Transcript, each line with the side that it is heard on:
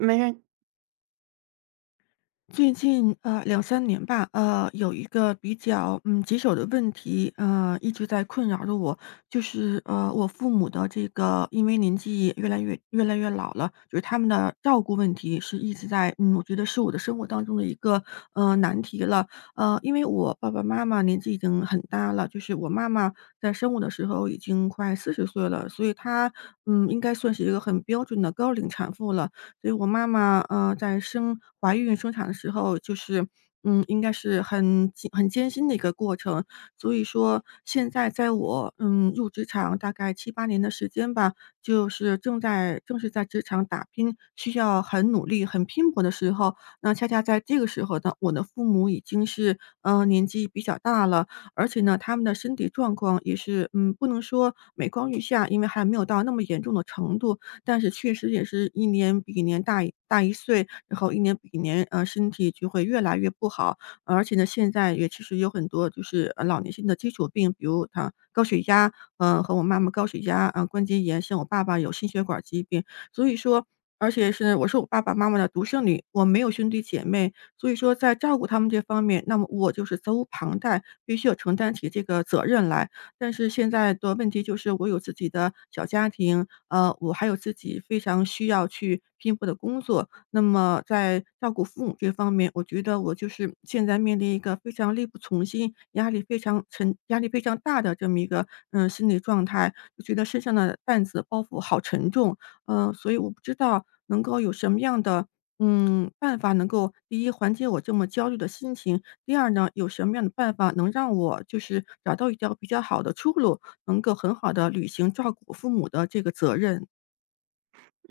right: 没事。
left: 最近两三年吧，有一个比较棘手的问题，一直在困扰着我，就是我父母的这个，因为年纪越来越老了，就是他们的照顾问题是一直在，我觉得是我的生活当中的一个难题了。因为我爸爸妈妈年纪已经很大了，就是我妈妈在生我的时候已经快40岁了，所以她应该算是一个很标准的高龄产妇了。所以我妈妈，在生怀孕生产的时候，应该是很艰辛的一个过程。所以说现在在我，入职场大概7、8年的时间吧，就是正是在职场打拼，需要很努力、很拼搏的时候，那恰恰在这个时候呢，我的父母已经是，年纪比较大了，而且呢，他们的身体状况也是，不能说每况愈下，因为还没有到那么严重的程度，但是确实也是一年比一年大一岁，然后一年比一年，身体就会越来越不好。而且呢，现在也其实有很多就是，老年性的基础病，比如他高血压，和我妈妈高血压，啊，关节炎，像我爸爸有心血管疾病。所以说而且是我爸爸妈妈的独生女，我没有兄弟姐妹，所以说在照顾他们这方面，那么我就是责无旁贷，必须要承担起这个责任来。但是现在的问题就是我有自己的小家庭，我还有自己非常需要去拼搏的工作。那么在照顾父母这方面，我觉得我就是现在面临一个非常力不从心、压力非常沉、压力非常大的这么一个心理状态，就觉得身上的担子包袱好沉重。所以我不知道能够有什么样的。嗯，办法能够第一缓解我这么焦虑的心情，第二呢，有什么样的办法能让我就是找到一条比较好的出路，能够很好的履行照顾父母的这个责任？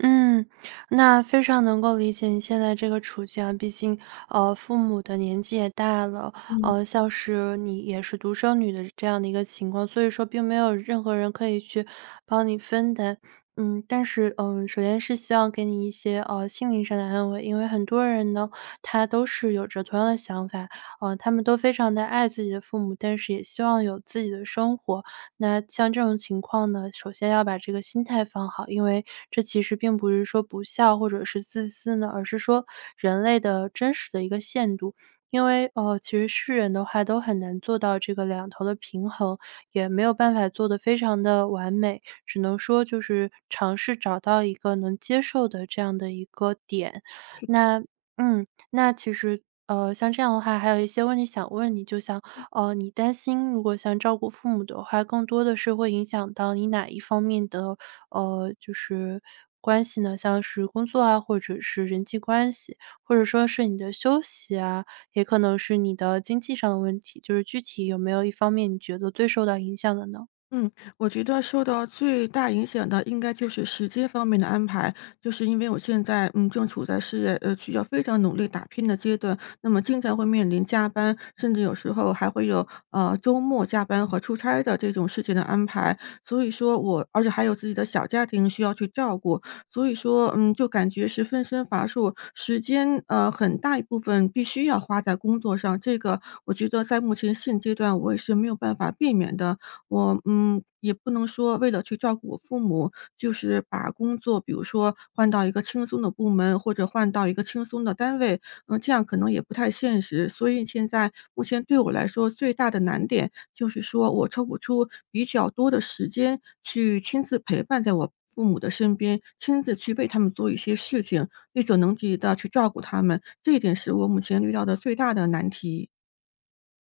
right: 嗯，那非常能够理解你现在这个处境啊。毕竟，父母的年纪也大了，
left: 嗯。
right: 像是你也是独生女的这样的一个情况，所以说并没有任何人可以去帮你分担。但是，首先是希望给你一些，心灵上的安慰，因为很多人呢，他都是有着同样的想法，他们都非常的爱自己的父母，但是也希望有自己的生活。那像这种情况呢，首先要把这个心态放好，因为这其实并不是说不孝或者是自私呢，而是说人类的真实的一个限度。因为其实世人的话都很难做到这个两头的平衡，也没有办法做得非常的完美，只能说就是尝试找到一个能接受的这样的一个点。那嗯，那其实，呃，像这样的话，还有一些问题想问你，就像，你担心如果像照顾父母的话，更多的是会影响到你哪一方面的，就是关系呢？像是工作啊，或者是人际关系，或者说是你的休息啊，也可能是你的经济上的问题。就是具体有没有一方面你觉得最受到影响的呢？
left: 嗯，我觉得受到最大影响的应该就是时间方面的安排，就是因为我现在正处在事业需要非常努力打拼的阶段，那么经常会面临加班，甚至有时候还会有周末加班和出差的这种事情的安排，所以说我而且还有自己的小家庭需要去照顾，所以说就感觉是分身乏术，时间很大一部分必须要花在工作上，这个我觉得在目前现阶段我也是没有办法避免的。我，也不能说为了去照顾我父母，就是把工作比如说换到一个轻松的部门，或者换到一个轻松的单位，这样可能也不太现实。所以现在目前对我来说最大的难点，就是说我抽不出比较多的时间去亲自陪伴在我父母的身边，亲自去为他们做一些事情，力所能及的去照顾他们，这一点是我目前遇到的最大的难题。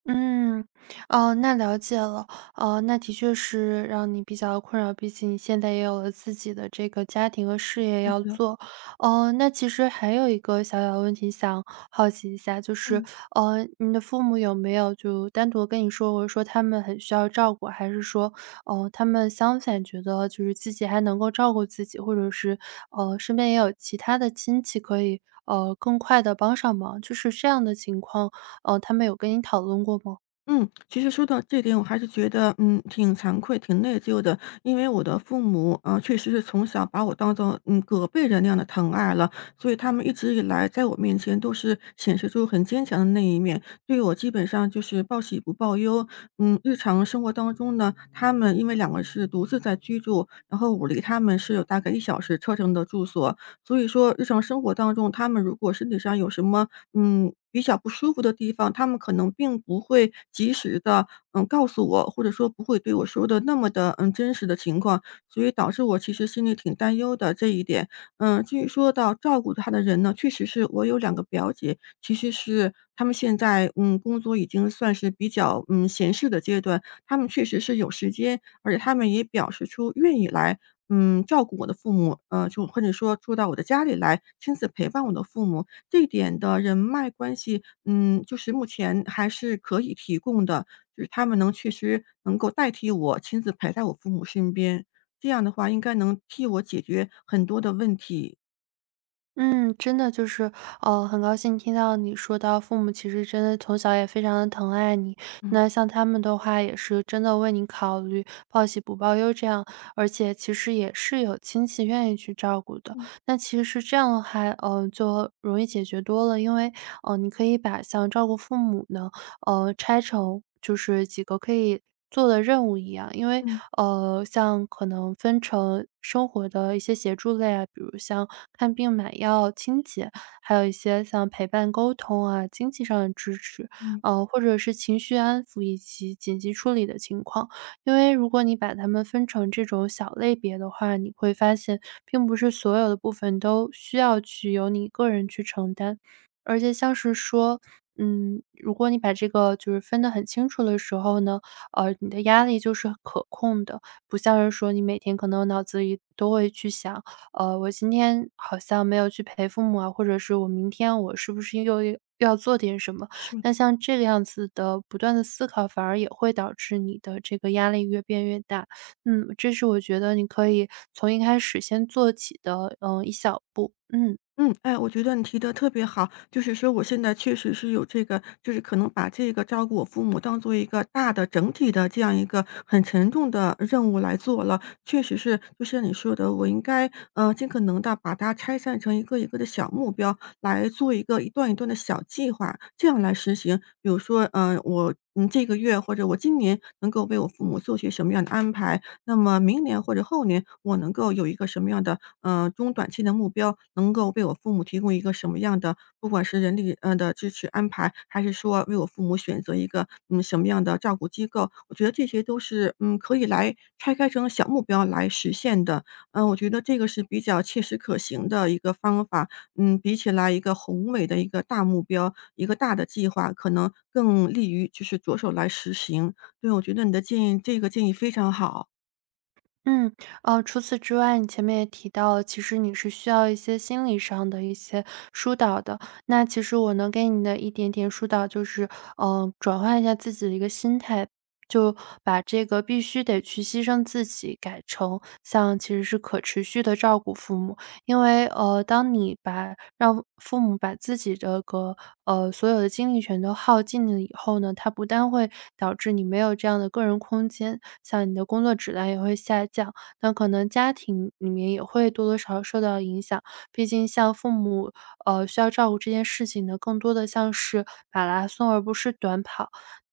right: 嗯，哦，那了解了。哦，那的确是让你比较困扰，毕竟你现在也有了自己的这个家庭和事业要做。哦，那其实还有一个小小的问题想好奇一下，就是，
left: 嗯。
right: 你的父母有没有就单独跟你说过，或者说他们很需要照顾，还是说，他们相反觉得就是自己还能够照顾自己，或者是，身边也有其他的亲戚可以，更快的帮上忙，就是这样的情况哦，他们有跟你讨论过吗？
left: 嗯，其实说到这点，我还是觉得，挺惭愧、挺内疚的。因为我的父母，啊，确实是从小把我当做，隔辈人那样的疼爱了，所以他们一直以来在我面前都是显示出很坚强的那一面，对我基本上就是报喜不报忧。嗯，日常生活当中呢，他们因为两个是独自在居住，然后我离他们是有大概1小时车程的住所，所以说日常生活当中，他们如果身体上有什么比较不舒服的地方，他们可能并不会及时的告诉我，或者说不会对我说的那么的真实的情况，所以导致我其实心里挺担忧的这一点。嗯，至于说到照顾他的人呢，确实是我有2个表姐，其实是他们现在，工作已经算是比较，闲适的阶段，他们确实是有时间，而且他们也表示出愿意来，照顾我的父母，就或者说住到我的家里来，亲自陪伴我的父母。这点的人脉关系，就是目前还是可以提供的，就是他们能确实能够代替我亲自陪在我父母身边，这样的话应该能替我解决很多的问题。
right: 嗯，真的就是，很高兴听到你说到父母其实真的从小也非常的疼爱你，
left: 嗯。
right: 那像他们的话也是真的为你考虑，报喜不报忧这样，而且其实也是有亲戚愿意去照顾的。
left: 嗯。
right: 那其实是这样的话，就容易解决多了，因为，你可以把像照顾父母呢，拆成就是几个可以做的任务一样。因为，
left: 嗯。
right: 像可能分成生活的一些协助类啊，比如像看病、买药、清洁，还有一些像陪伴、沟通啊、经济上的支持，
left: 嗯，
right: 或者是情绪安抚以及紧急处理的情况。因为如果你把它们分成这种小类别的话，你会发现并不是所有的部分都需要去由你个人去承担。而且像是说，如果你把这个就是分得很清楚的时候呢，你的压力就是可控的，不像是说你每天可能脑子里都会去想，我今天好像没有去陪父母啊，或者是我明天我是不是又要做点什么？
left: 是的。
right: 那像这个样子的不断的思考，反而也会导致你的这个压力越变越大。嗯，这是我觉得你可以从一开始先做起的，一小步。嗯。
left: 嗯，哎，我觉得你提的特别好，就是说我现在确实是有这个，就是可能把这个照顾我父母当做一个大的整体的这样一个很沉重的任务来做了。确实是，就像你说的，我应该尽可能的把它拆散成一个一个的小目标，来做一个一段一段的小计划，这样来实行。比如说，我这个月或者我今年能够为我父母做些什么样的安排，那么明年或者后年，我能够有一个什么样的，中短期的目标，能够为我父母提供一个什么样的，不管是人力的支持安排，还是说为我父母选择一个，什么样的照顾机构，我觉得这些都是，可以来拆开成小目标来实现的。嗯，我觉得这个是比较切实可行的一个方法，比起来一个宏伟的一个大目标，一个大的计划，可能更利于就是着手来实行。对，我觉得你的这个建议非常好。
right: 嗯，除此之外，你前面也提到了，其实你是需要一些心理上的一些疏导的。那其实我能给你的一点点疏导就是，转换一下自己的一个心态，就把这个必须得去牺牲自己，改成像其实是可持续的照顾父母。因为当你把让父母把自己这个所有的精力全都耗尽了以后呢，它不但会导致你没有这样的个人空间，像你的工作质量也会下降。那可能家庭里面也会多多少少受到影响，毕竟像父母，需要照顾这件事情呢，更多的像是马拉松而不是短跑。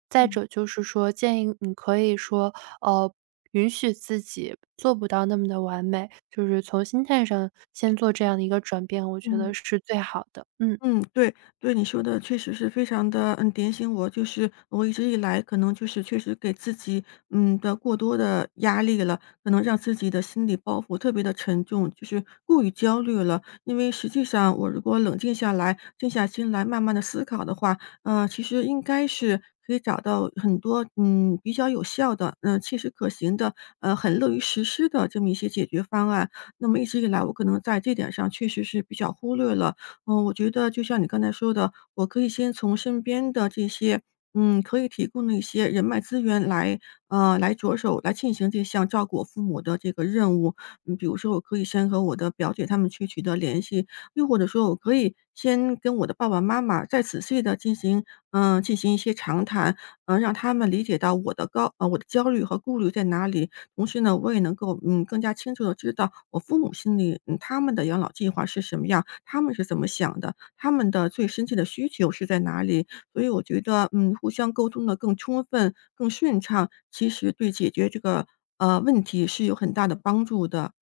right: 再
left: 嗯，
right: 者就是说，建议你可以说，呃，允许自己做不到那么的完美，就是从心态上先做这
left: 是，
right: 样的一个转变，我觉
left: 嗯。
right: 得是最好的。嗯。
left: 嗯，对，对你说的确实是非常的，点醒我。就是我一直以来可能就是确实给自己，的过多的压力了，可能让自己的心理包袱特别的沉重，就是过于焦虑了。因为实际上我如果冷静下来，静下心来慢慢的思考的话，其实应该是可以找到很多，比较有效的，切实可行的，很乐于实施的这么一些解决方案。那么一直以来我可能在这点上确实是比较忽略了，我觉得就像你刚才说的，我可以先从身边的这些，可以提供的一些人脉资源来，来着手来进行这项照顾我父母的这个任务。嗯，比如说我可以先和我的表姐她们去取得联系，又或者说我可以先跟我的爸爸妈妈再仔细的进行，进行一些长谈，让他们理解到我的我的焦虑和顾虑在哪里。同时呢，我也能够，更加清楚的知道我父母心里，他们的养老计划是什么样，他们是怎么想的，他们的最深切的需求是在哪里。所以我觉得，互相沟通的更充分、更顺畅，其实对解决这个，问题是有很大的帮助的。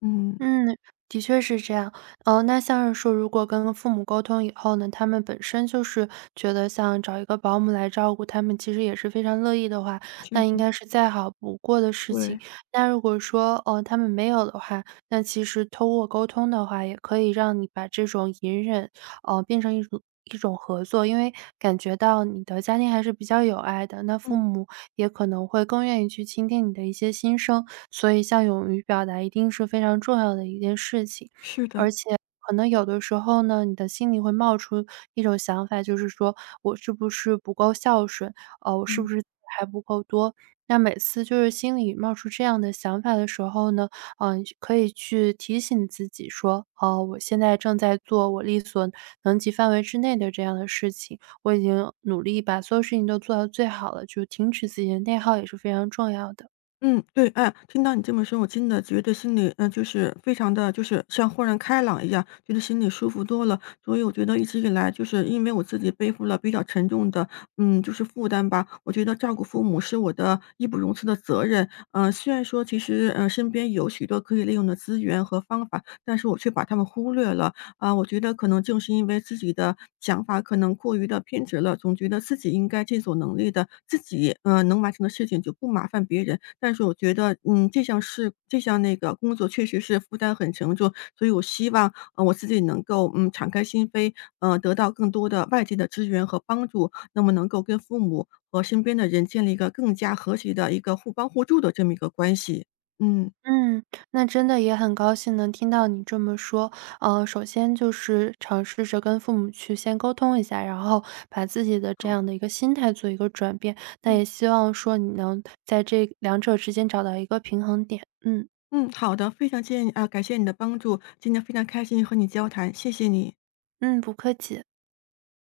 left: 嗯，
right: 嗯，的确是这样。那像是说，如果跟父母沟通以后呢，他们本身就是觉得像找一个保姆来照顾他们，其实也是非常乐意的话，
left: 是
right: 那应
left: 的，
right: 该是再好不过的事情。
left: 对，
right: 那如果说，他们没有的话，那其实通过沟通的话，也可以让你把这种隐忍，变成一种合作，因为感觉到你的家庭还是比较有爱的，那父
left: 嗯，
right: 母也可能会更愿意去倾听你的一些心声。所以像勇于表达一定是非常重要的一件事情。
left: 是的，
right: 而且可能有的时候呢，你的心里会冒出一种想法，就是说我是不是不够孝顺？我是不
left: 嗯。
right: 是还不够多？那每次就是心里冒出这样的想法的时候呢，嗯、你可以去提醒自己说，哦、我现在正在做我力所能及范围之内的这样的事情，我已经努力把所有事情都做到最好了，就是停止自己的内耗也是非常重要的。
left: 嗯，对，哎，听到你这么说，我真的觉得心里，就是非常的，就是像豁然开朗一样，觉得心里舒服多了。所以我觉得一直以来就是因为我自己背负了比较沉重的，就是负担吧，我觉得照顾父母是我的义不容辞的责任。嗯，虽然说其实，身边有许多可以利用的资源和方法，但是我却把他们忽略了。啊，我觉得可能正是因为自己的想法可能过于的偏执了，总觉得自己应该尽所能力的自己，能完成的事情就不麻烦别人。但是我觉得，这项那个工作确实是负担很沉重，所以我希望，我自己能够，敞开心扉，得到更多的外界的支援和帮助，那么能够跟父母和身边的人建立一个更加和谐的一个互帮互助的这么一个关系。嗯，
right: 嗯，那真的也很高兴能听到你这么说。首先就是尝试着跟父母去先沟通一下，然后把自己的这
left: 好，
right: 样的一个心态做一个转变。那
left: 嗯。
right: 也希望说你能在这两者之间找到一个平衡点。嗯
left: 嗯，好的，非常谢谢你啊，感谢你的帮助，今天非常开心和你交谈，谢谢你。
right: 嗯，不客气。